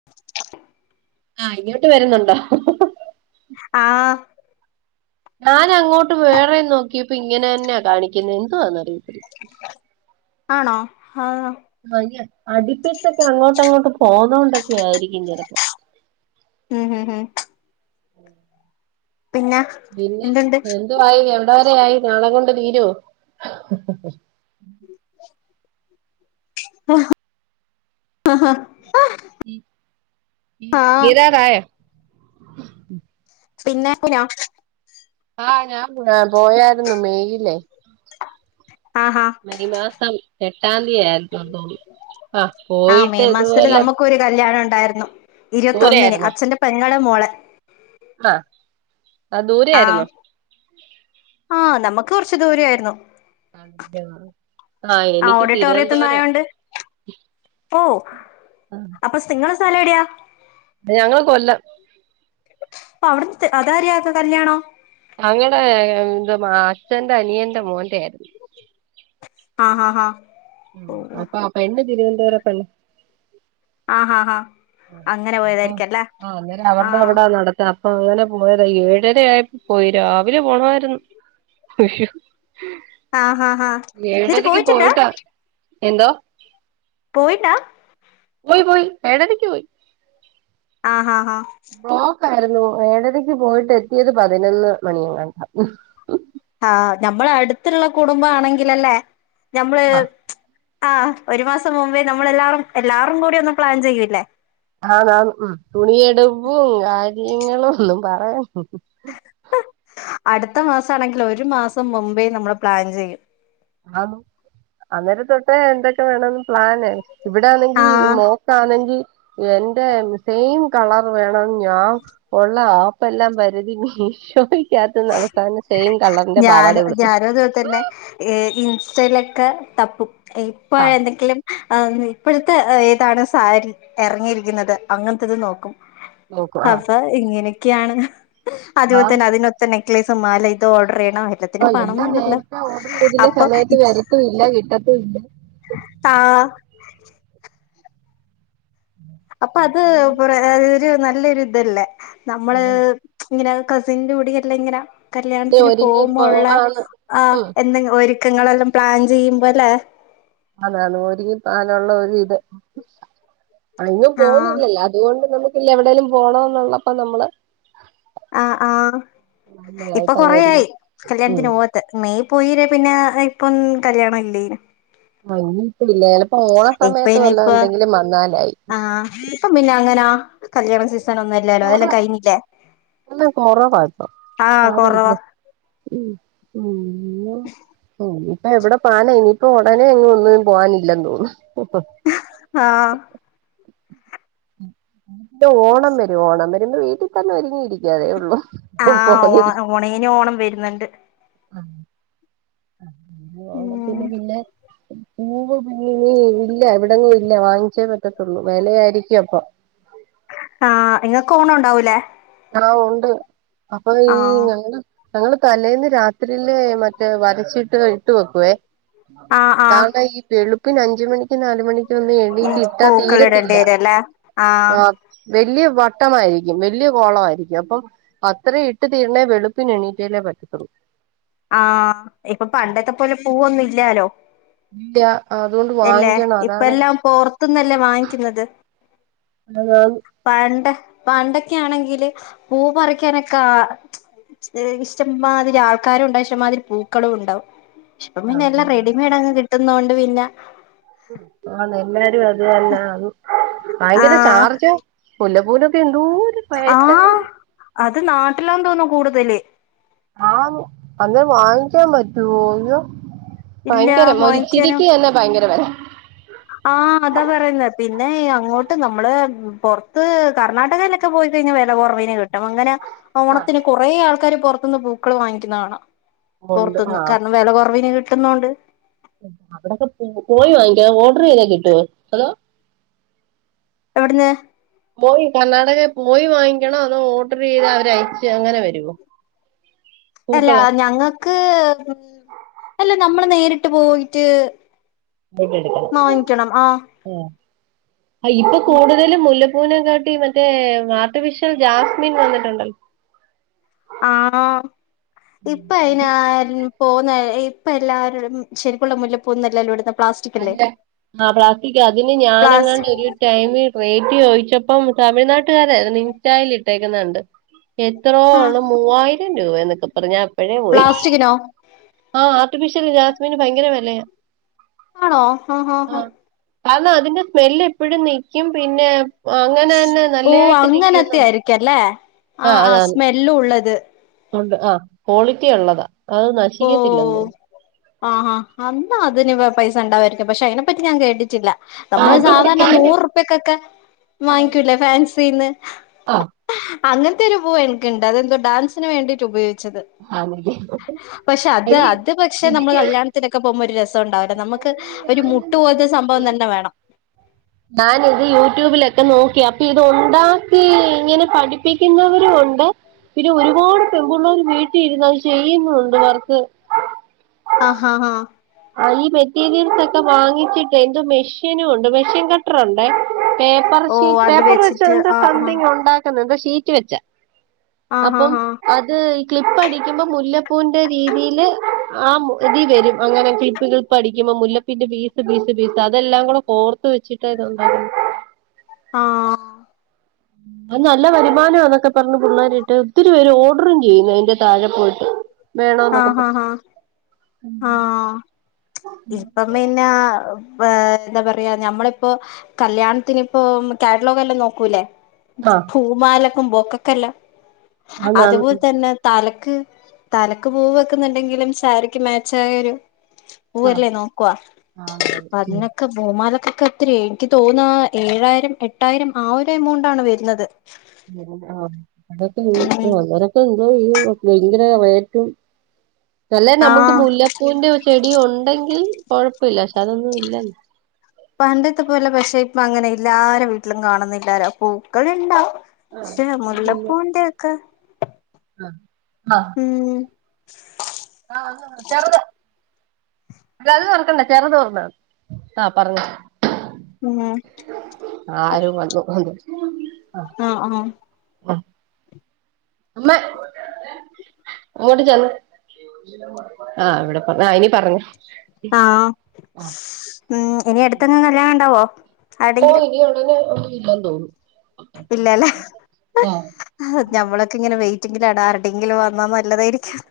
[unintelligible] ആഹ് ഇങ്ങോട്ട് വരുന്നുണ്ടോ ആഹ് ഞാനങ്ങോട്ട് വേറെം നോക്കിയപ്പോ ഇങ്ങനെന്നെയാ കാണിക്കുന്നെ എന്തോന്ന് അറിയത്തി ആണോ ആഹ് ആഹ് അടിപ്പിചക്കെ അങ്ങോട്ട അങ്ങോട്ട് പോണണ്ടൊക്കെ ആയിരിക്കും ചെലപ്പം ഉം ഉം ഉം [inaudible] പിന്നെ പിന്നെ എന്തുണ്ട് എന്തുവായി എവിടെ വരെ ആയി നാളെ കൊണ്ട് തീരോ [unintelligible] തീ ആഹ് തീരാറായോ പിന്നെ [inaudible] ക്കിനാേ ആഹ് ഞാൻ പോയാര്ന്നു മെയിലേ ആഹ് ഹ മെയ് മാസം എട്ടാംതി ആയിര ആഹ് ആഹ് പോയിട്ട് മെയ് ഇതുപോലെ ദൂരെ ഇരത്തൊന്നിന് ആയിരുന്നോ അച്ഛന്റെ പെങ്ങളെ മോളെ ആഹ് ആഹ് ദൂരെ ആയിരുന്നോ ആഹ് ആഹ് നമ്മക്ക് കൊറച് ദൂരെയരുന്നു ആഹ് എനിക്ക് ഓഡിറ്റോറിയത്ത് തിരുവനന്തപുരം ന്നായോണ്ട് ഓ അപ്പൊ സ് ങ്ങളെ സ്ഥലവിടയാ ഞങ്ങള് കൊല്ലം അപ്പ അവിട്ത്തെ അതാര്യാര്താ കല്ല്യാണം ഞങ്ങടെ ന്തെ അച്ഛന്റെ അനിയന്റെ മോന്റെആയിരുന്നു ആഹ് ഹാ ഹാ ഉം അപ്പ ആ പെണ്ണ് തിരുവനന്തപുര ത്തുള്ളെ ആഹ് ആഹ് ആഹ് അങ്ങനെ ഓ പോയതായിരിക്കും അല്ലേ ആ അന്നേരം അവര്ടെ ആഹ് അവടാ നടത്താ അങ്ങനെ പോയതാ ഏഴര ആയപ്പ പോയി രാവിലെ പോണായിരുന്ന്. ഉശോ ആഹ് ആഹ് ആഹ് എന്നിട്ട് ഏഴരക് പോയിട്ടുണ്ടാ പോയിട്ടാ എന്തോ. പോയില്ലാ. പോയ്‌ പോയ്‌ ഏഴരക് പോയി. ആഹാ ഹാ. ബ്ലോക്കായിരുന്നു ഏഴരക് പോയിട്ട് എത്തിയത് പതിനൊന്ന് മണിയങ്ങാണ്ടാ ആഹ് ഞമ്മളെ അട്ത്ത്ള്ള കുടുംബ ആണെങ്കിലല്ലേ ഞമ്മ്ള് ആഹ് ആഹ് ഒരു മാസം മുമ്പേ നമ്മളെല്ലാറും എല്ലാറും കൂടി ഒന്ന് പ്ലാൻ ചെയ്യൂല്ലേ ആന്നാന്ന് ഉം തുണിയെടുപ്പും കാര്യങ്ങളും ഒന്നും പറയൺ അട്ത്ത മാസാണെങ്കില് ഒരു മാസം മുമ്പേ നമ്മള് പ്ലാൻ ചെയ്യും. ആന്നു അന്നേരം തൊട്ടേ എന്തൊക്കെ വേണന്ന് പ്ലാനാണ് ഇവിടാണെങ്കി ആഹ് മോ ക്കാണെങ്കി എന്റെ സെയിം കളർ വേണം ഞാൻ ഒള്ളെ ആപ് പെല്ലാം പരതി മീശോക്കകത്തിന്നാ അവസാനം സെയിം കളറിന്റെ പാവാട ഉടുക്കും. ഏ ഇൻസ്റ്റേല്ക്കെ തപ്പും ഇപ്പൊ ആഹ് എന്തെങ്കിലും ആന്ന് ഇപ്പഴത്തെ ഏതാണ് സാരി എറങ്ങിയിരിക്ക്ന്നത് അങ്ങൻത്തത് നോക്കും. നോക്കും ആഹ് അപ്പ ഇങ്ങനെക്കെയാണ് ആഹ് അതുപോതന്നെ അതിനൊ നെക്ളൈസും മാലെ ഇത് ഓഡറെയണോ എല്ലത്തിനും ആഹ് പണം എല്ലാം വേണല്ലോ നേരത്തെ ഓർഡർ ചെയ്തില്ലേ അപ്പൊ സമയത്ത് ഇച്ചി വരത്തും ഇല്ല കിട്ടത്തും ഇല്ല ആഹ് അപ്പൊ അത് കൊറേ ഒരു നല്ലൊരു തല്ലേ നമ്മള് ആന്ന് ഇങ്ങനെ കസിന്റെ മുടി കെട്ടലിങ്ങന ദേ കല്യാണത്തിന് ഒരുങ്ങിപ്പോ പോവുമ്പള്ള ആന്ന് ആ ഉം എന്ത ഒരുക്കങ്ങളെല്ലം പ്ലാൻ ചെയ്യുമ്പോലേ അതാ അത് പോ [unintelligible] ഒരു ഇത്. അങ്ങ് ആഹ് പോന്നില്ലല്ലോ അതുകൊണ്ട് നമുക്ക്ല്ല എവിടെലും പോണന്നുള്ളപ്പ നമ്മള് ആ ആഹ് ഇപ്പൊ നല്ലതായിട്ട് അങ്ങ് ഒരുങ്ങി കൊറേയായി ഉം കല്ല്യാൺത്തിന് പോവാ തെ മെയ് പോയിലെ പിന്നെ ഇപ്പം കല്ല്യാണം ഇല്ലെയ്നു. ഭംഗി ഇപ്പ ഇല്ലേല് പ ഓണ ഇപ്പ സമയത്ത് ഇനി ഇപ്പൊ എന്തെങ്കിലും വന്നാലായി. ആഹ് ഇപ്പം പിന്ന അങ്ങനാ കല്ല്യാണ സീസൺ ഒന്നയ് ഇല്ലേലോ അതെല്ലം കയിഞ്ഞില്ലേ എല്ലാം കൊറവാ ഇപ്പൊ ആഹ് ആരും ഇല്ല കൊറവാ. ഉം ഉം [unintelligible] ഉം നിപ്പെ എവ്ടെ പാന ഇനിയിപ്പൊ ഒടനെ അങ്ങ് ഒന്നും പോവാനില്ലന്ന് തോന്നു ആഹ് ത് ഓണം വെരും ഓണം വെരുമ്പോ വീട്ടി തന്നെ ഒരുങ്ങിയിരികാറെ ഒള്ളൂ. ആഹ് ഓ ഓണയ്ന് ഓണം വെര്ന്ന്ണ്ട്. [unintelligible] ഉം ഓണതിന് പിന്നെ പൂവ് പിന്നനി ഇല്ല എവിടങ്ങും ഇല്ല വാങ്ങിച്ചേ പറ്റത്തുള്ളൂ വെലയായിരിക്കും അപ്പൊ. കാ ഇങ്ങക്ക് ഓണണ്ടാവൂലേ? ആ ഒണ്ട് അപ്പൊ ഈ ആഹ് ഞങ്ങളെ ഞങ്ങള് തലേന്ന് രാത്രില് മറ്റേ വരച്ചിട്ട് ഇട്ട് വെക്കുവേ. ആഹ് ആഹ് കാരണം ഈ വെളുപ്പിന് അഞ്ച് മണിക്കുംനാല് മണി ക്കൊന്നും ഉം എണീറ്റിട്ടാ പൂക്കൾ ഇടേണ്ടി തീരത്തില്ല വരല്ലേ ആഹ് ആ വെല്ല്യ വട്ടമായിരിക്കും വെല്ല്യ ഗോളമായിരിക്കും അപ്പം അത്രയും ഇട്ട് തീര്ണേ വെളുപ്പിന് എണീറ്റാലേ പറ്റത്തുള്ളൂ. ആഹ് ഇപ്പൊ പണ്ടത്തെ പോലെ പൂവൊന്നും ഇല്ലാലോ.. ട്ട്യാ എല്ലേ ഇപ്പ എല്ലാം പൊറ്ത്തുന്നല്ലേ വാങ്ങിക്ക്ന്നത്. [inaudible] പണ്ട് പണ്ടൊക്കെ ആണെങ്കില് പൂ പറിക്കാനൊക്കെ ആ ഇഷ്ടംമാതിരി ആൾക്കാരുണ്ട് ഇഷ്ടമാതിരി പൂക്കളും ണ്ടാവും ശ് ഇപ്പം ആഹ് പിന്നെല്ലാ റെഡിമെയഡ്ങ് കിട്ടുന്നോണ്ട് പിന്നെ ആ എല്ലാരു അത്തന്ന ഭയങ്കര ആഹ് ചാർജും മുല്ലപ്പൂനൊക്കെ എന്തോര് ആ് അത് നാട്ടിലാതോന്നു കൂടുതല് ആ അന്ന് വങ്ങിക്കാൻ പറ്റോ. ഇയ്യോ ഇല്ല ഭയങ്കരം ഒരുച്ചിരിക്കെന്നെ ഭയങ്കര വെലെ ആ അതാ പറയ്ന്നെ പിന്നെ അങ്ങോട്ട് നമ്മള് പൊർത്ത് കർണാടകേല് ക്കെ പോയി കഴിഞ്ഞാ വില കൊർവിന് കിട്ടും അങ്ങനെ ആഹ് ഓണത്തിന് കൊറെേ ആൾക്കാര് പൊറത്ത്ന്ന് പൂക്കള് വാങ്ങിക്കുന്നെ കാണം ഉണ്ട് പൊർത്ത്ന്ന് ആഹ് കാരണം വെല കുർവിന് കിട്ടുന്നൊണ്ട് അവിടൊക്കെ പോ പോയി വാങ്ങിക്കണം ഓഡറെയിതാ കിട്ടുവോ അതോ എവിട്ന്ന് പോയി കർണാടകേ പോയി വാങ്ങിക്കണോ അതോ ഓട്റെയ്ത് അവരയ്ച് അങ്ങനെ വെരോ [inaudible] അല്ല ഞങ്ങക്ക് അല്ല നമ്മൾ നേരിട്ട് പോയിട്ട് പോയിട്ട് എടുക്കണം വാങ്ങിക്കണം ആഹ് ആഹ് ഇപ്പൊ കൂടുതലും മുല്ലപ്പൂനെ കാട്ടിം മറ്റേ ആർട്ടിഫിഷ്യൽ ജാസ്മിൻ വന്നിട്ടുണ്ടല്ലോ ആ ആ ഇപ്പയിന് അത് ആരും പോവുന്നെ ഇപ്പെല്ലാരും ശരിക്കുള്ള മുല്ലപ്പൂന്നും എല്ലല്ലോ ഇട്ന്നെ അല്ല ആ പ്ലാസ്റ്റിക്കാ അതിന് പ്ലാസ് ഞാനങ്ങാണ്ടോര് ടൈമി റേറ്റ് ചോദിച്ചപ്പം തമിഴ്നാട്ടുകാര് ഇൻസ്റ്റായിൽ ഇട്ടേക്കുന്ന കണ്ട് എത്രോ ആഹ് ആണ് മൂവായിരം രൂപേന്നൊക്കെ പറഞ്ഞ് ഞാൻ അപ്പഴേ പോയി പ്ലാസ്റ്റിക്കിനോ ആ ആർട്ടിഫിഷ്യൽ ജാസ്മിന് ഭയങ്കര വെലയാ ആണോ ഹാ ഹാ ഹാ അതിന്റെ സ്മെല്ല് എപ്പഴും നിക്യും പിന്നെ അങ്ങനെ തന്നെ ഓ നല്ലതായിട്ട് അങ്ങനത്തെ നിക്കുന്ന് ആയിരിക്കും അല്ലേ ആ ആ സ്മെല്ലുള്ളത് ഉണ്ട് ആ ക്വാളിറ്റി ഉള്ളതാ അത് ഓ നശിക്കത്തില്ലെന്ന് തോന്നുന്നു ആഹാ അന്നതിന് പൈസ ഇണ്ടാവയിരിക്കും പക്ഷെ അയ്നെപ്പറ്റി ഞാൻ കേട്ടിട്ടില്ല നമ്മള് അതുണ്ട്. സാധാരണ ഞാൻ നൂർപ്യകൊക്കെ വാങ്ങിക്കൂല്ലേ ഫാൻസിന്ന് ആഹ് അങ്ങൻത്തെ ഒരു പൂവെനിക്ക്‌ണ്ട് അതെന്തോ ഡാൻസിന് വേണ്ടിട്ട് ഉപയോഗിച്ചത് [unintelligible] പഷെ അത് അത് പക്ഷെ നമ്മള് കല്യാണത്തിനൊക്കെ പോകുമ്പോ ഒരു രസ ണ്ടായിരുന്നു. നമുക്ക് ഒരു മുട്ട് പോൽത്തെ സംഭവം തന്നെ വേണം ഞാനിത് യൂട്യൂബിലൊക്കെ നോക്കി അപ്പൊ ഇത് ഉണ്ടാക്കി ഇങ്ങനെ പഠിപ്പിക്കുന്നവരും ഉണ്ട് പിന്നെ ഒരുപാട് പെൺപുള്ളാര് വീട്ടി ഇരുന്ന് അത് ചെയ്യുന്നുണ്ട് വർക്ക് അ ഹാ ഹാ ആ ഈ മെറ്റീരിയൽസ് ഒക്കെ വാങ്ങിച്ചിട്ടെ എന്തോ മെഷീനും ഉണ്ട് മെഷീൻ കട്ടറുണ്ടേ പേപ്പർ ഓ ഷീറ്റ് അത് പേപ്പർ വെച്ചിട്ട് വെച്ചന്ത ആഹ് സംതിങ് ഉണ്ടാ ഷീറ്റ് വെച്ച ആഹ് അപ്പം ആഹ് ആഹ് അത് ക്ലിപ്പ് അടിക്കുമ്പോ മുല്ലപ്പൂന്റെ രീതില് ആ ഇതി വരും അങ്ങനെ ക്ലിപ്പ് ക്ലിപ്പ് അടിക്കുമ്പോ മുല്ലപ്പിന്റെ പീസ് പീസ് പീസ് അതെല്ലാം കൂടെ കോർത്ത് വെച്ചിട്ട് ഇതുണ്ടാ ആഹ് അത് നല്ല വരുമാന ന്നൊക്കെ പർഞ്ഞു പിള്ളേരിട്ട് ഒത്തിരി പേര് ഓർഡറും ചെയ്യുന്നു അയ്ന്റെ താഴെ പോയിട്ട് ആഹ് ആഹ് വേണോന്നൊക്കെപ്പം ആഹ് ആഹ് ഉം ആഹ് ഇപ്പം പിന്നെ ഏഹ് എന്താ പറ്യാ ഞമ്മളിപ്പോ കല്യാണത്തിന്പ്പോ കാറ്റലോഗല്ലം നോക്കൂല്ലേ ആഹ് പൂമാലക്കും ബൊക്കൊക്കെല്ല അത്പോൽ ആന്നാന്ന് തന്നെ തലക്ക് തലക്ക് പൂവ് വെക്ക്ന്ന്ണ്ടെങ്കിലും സാരിക്ക് മേച്ചായൊരു ആഹ് പോവൂല്ലേ നോക്കുവാ ആന്നാന്ന് അപ്പ അതിനൊക്കെ പൂമാലക്കൊക്കെത്ര്യേ എനിക്ക് തോന്നാ ഏഴായിരം എട്ടായിരം ആ ഒര് എമൗണ്ടാണ് വര്ന്നത്. [unintelligible] ആഹ് അതൊക്കെ ഈ വന്നോരോ ഇപ്പൊ എന്തോ ചെയ്യും ഭയങ്കര റേറ്റും നല്ലേ നമ്മക്ക് ആഹ് മുല്ല പൂവിന്റെ ചെടി ഉണ്ടെങ്കിൽ കൊഴപ്പല്ല പക്ഷെ അതൊന്നും ഇല്ലല്ലോ പണ്ടത്തെ പോലെ പക്ഷെ ഇപ്പ അങ്ങനെ എല്ലാരേ വീട്ടിലും കാണുന്നില്ലാലോ പൂക്കള്ണ്ടാവും പക്ഷെ മുല്ലപ്പൂവിന്റെക്കെ ആഹ് ആഹ് മ്മ് ആഹ ആ ചെറുത്- ആഹ് പറഞ്ഞോ ഉം ആരോ വന്ന് അതാ ആഹ് ആഹ് അമ്മേ അങ്ങോട്ട് ചെല്ല് ആഹ് ഇവിടെ പറഞ്ഞാ ആഹ് ഇനി പറഞ്ഞോ ആഹ് ഉം ഇനി അട്ത്തങ്ങ് കല്യാണണ്ടാവോ ഓഹ് ഇനി ഉടനെ ഒന്നും ഇല്ലെന്ന് തോന്നു ഇല്ലാല്ലേ ഞമ്മളൊക്കെങ്ങനെ വൈറ്റിങ്ങിലാണ് ആര്ടെങ്കിലും വന്നാ നല്ലതായിരിക്കും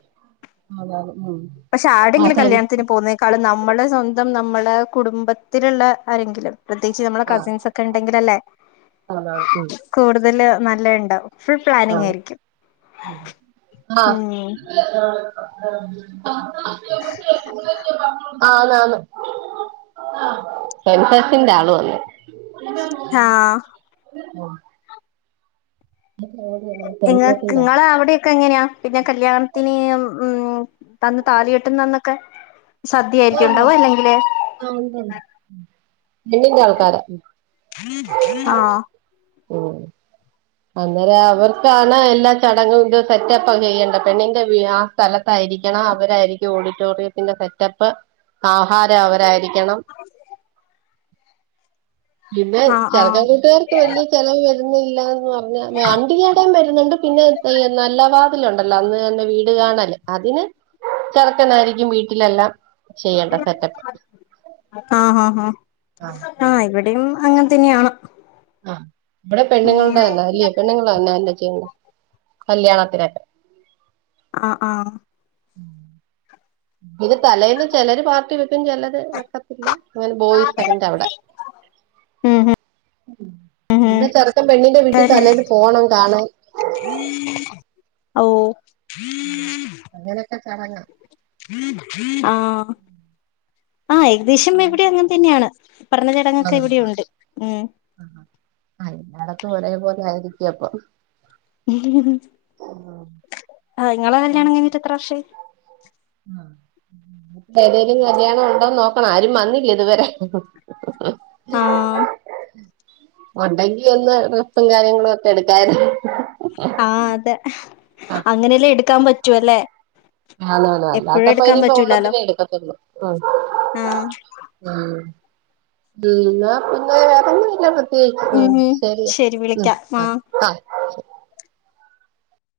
അതാണ് ഉം പക്ഷെ ആഹ് ആര്ടെങ്കിലും സെൻ കല്യാണത്തിന് പോവ്ന്നെ ക്കാളും നമ്മളെ സ്വന്തം നമ്മളെ കുടുംബത്തില്ള്ള ആരെങ്കിലും പ്രത്യേയിച്ച് നമ്മളെ ആഹ് കസിൻസൊക്കെ ഇണ്ടെങ്കിലല്ലേ ആന്നാന്ന് ഉം കൂടുതല് നല്ലേണ്ടാവും ഫുൾ ആന്ന് പ്ലാനിങ്ങായിരിക്കും. ആഹ് ആഹ് സെൻസസിന്റെ ആള് വന്ന് ആഹ് ആഹ [unintelligible] ഉ [unintelligible] ഇങ്ങക്ക് ഇങ്ങളെ അവടിം ക്കെങ്ങനെ പിന്നെ കല്യാണത്തിന് മ്മ് തന്ന് താലി കെട്ട്ന്നന്നൊക്കെ സദ്യയായിരിക്കോ ഇണ്ടാവാ അല്ലെങ്കില് ആഹ് ഉണ്ട്ണ്ട് പെണ്ണിന്റാള്ക്കാരാ ആഹ് ഓഹ് അന്നേരം അവർക്കാണ് എല്ലാ ചടങ്ങോക്കെ സെറ്റപ്പാ ചെയ്യേണ്ട പെണ്ണിന്റെ വി ആഹ് സ്ഥലത്തായിരിക്കണം അവരായിരിക്കും ഓഡിറ്റോറിയത്തിന്റെ സെറ്റപ്പ് ആഹാരം അവരായിരി ക്കണം പിന്നെ ആഹ് ആഹ് ചെറക്കൻ വീട്ടാർക്ക് വല്ല്യ ചെലവ് വരുന്നില്ലന്ന് പറഞ്ഞാ [unintelligible] കുടിയടം വര്ന്നുണ്ട് പിന്നെ നല്ല വാതിലുണ്ടല്ലോ അന്ന് തന്നെ വീട് കാണല് അതിന് ചെറ്ക്കനായിരിക്കും വീട്ടിലെല്ലാം ചെയ്യേണ്ട സെറ്റപ്പ് ആഹ് ആഹ് ആ ഹാ ഇവടിം അങ്ങനെ തന്നെയാണ് ആഹ് ഇവടെ ഉം പെണ്ണ്‌ങ്ങള്ടെ തന്നെ അല്ലേ പെണ്ണ്ങ്ങള് തന്നെ എല്ലാ ചെയ്യ്ന്നെ കല്യാണത്തിനൊക്കെ ആഹ് ആഹ്. ഇത് തലേന്ന് ചിലര് പാർട്ടി വെക്കും ചിലര് വെക്കത്തില്ല അങ്ങനെ ബോയ്സ് അതിന്റെ അവിടെ- ഉം ഉം ഉം ഉം പിന്നെ ചെറുക്കൻ പെണ്ണിന്റെ വീട്ടിൽ അതെ തലേന്ന് പോണം കാണാൻ. ഓ.. അങ്ങനെയൊക്കെ ചടങ്ങ്. [inaudible] ആഹ്.. ആഹ്, ഏകദേശം ഇവിടെ അങ്ങനെ തന്നെയാണ്. പറഞ്ഞ ചടങ്ങൊക്കെ ഇവിടെയുണ്ട്. ഉം. ആഹ് ആഹ് എല്ലാടത്തും ഒരേപോലെ ആയിരിക്ക്യും അപ്പം ആ നിങ്ങളെ കല്യാണം കഴിഞ്ഞിട്ട് എത്ര വർഷായി? [inaudible] ഏതേലും കല്യാണം ഉണ്ടോന്ന് നോക്കണ, ആരും വന്നില്ലേ ഇതുവരെ? ആഹ് ഉണ്ടങ്കി ഒന്ന് ട്രസ്സും കാര്യങ്ങളും ഒക്കെ എടുക്കയി [inaudible] ആ അതെ, അങ്ങനെല്ലെ എടുക്കാൻ പറ്റു അല്ലേ? അതെ അതെ എപ്പോഴും അല്ലാത്തപ്പ എടുക്കാൻ പറ്റൂലാലോ ഇനിയിപ്പോണത്തിന്നെ എടുക്കത്തുള്ളു. ആഹ് ആഹ്‌, ഉം എന്നാ പിന്നെ വേറൊന്നും ഇല്ല പ്ര ഉം ശരി ഉം വിളിക്കാം അ ആഹ് ആ...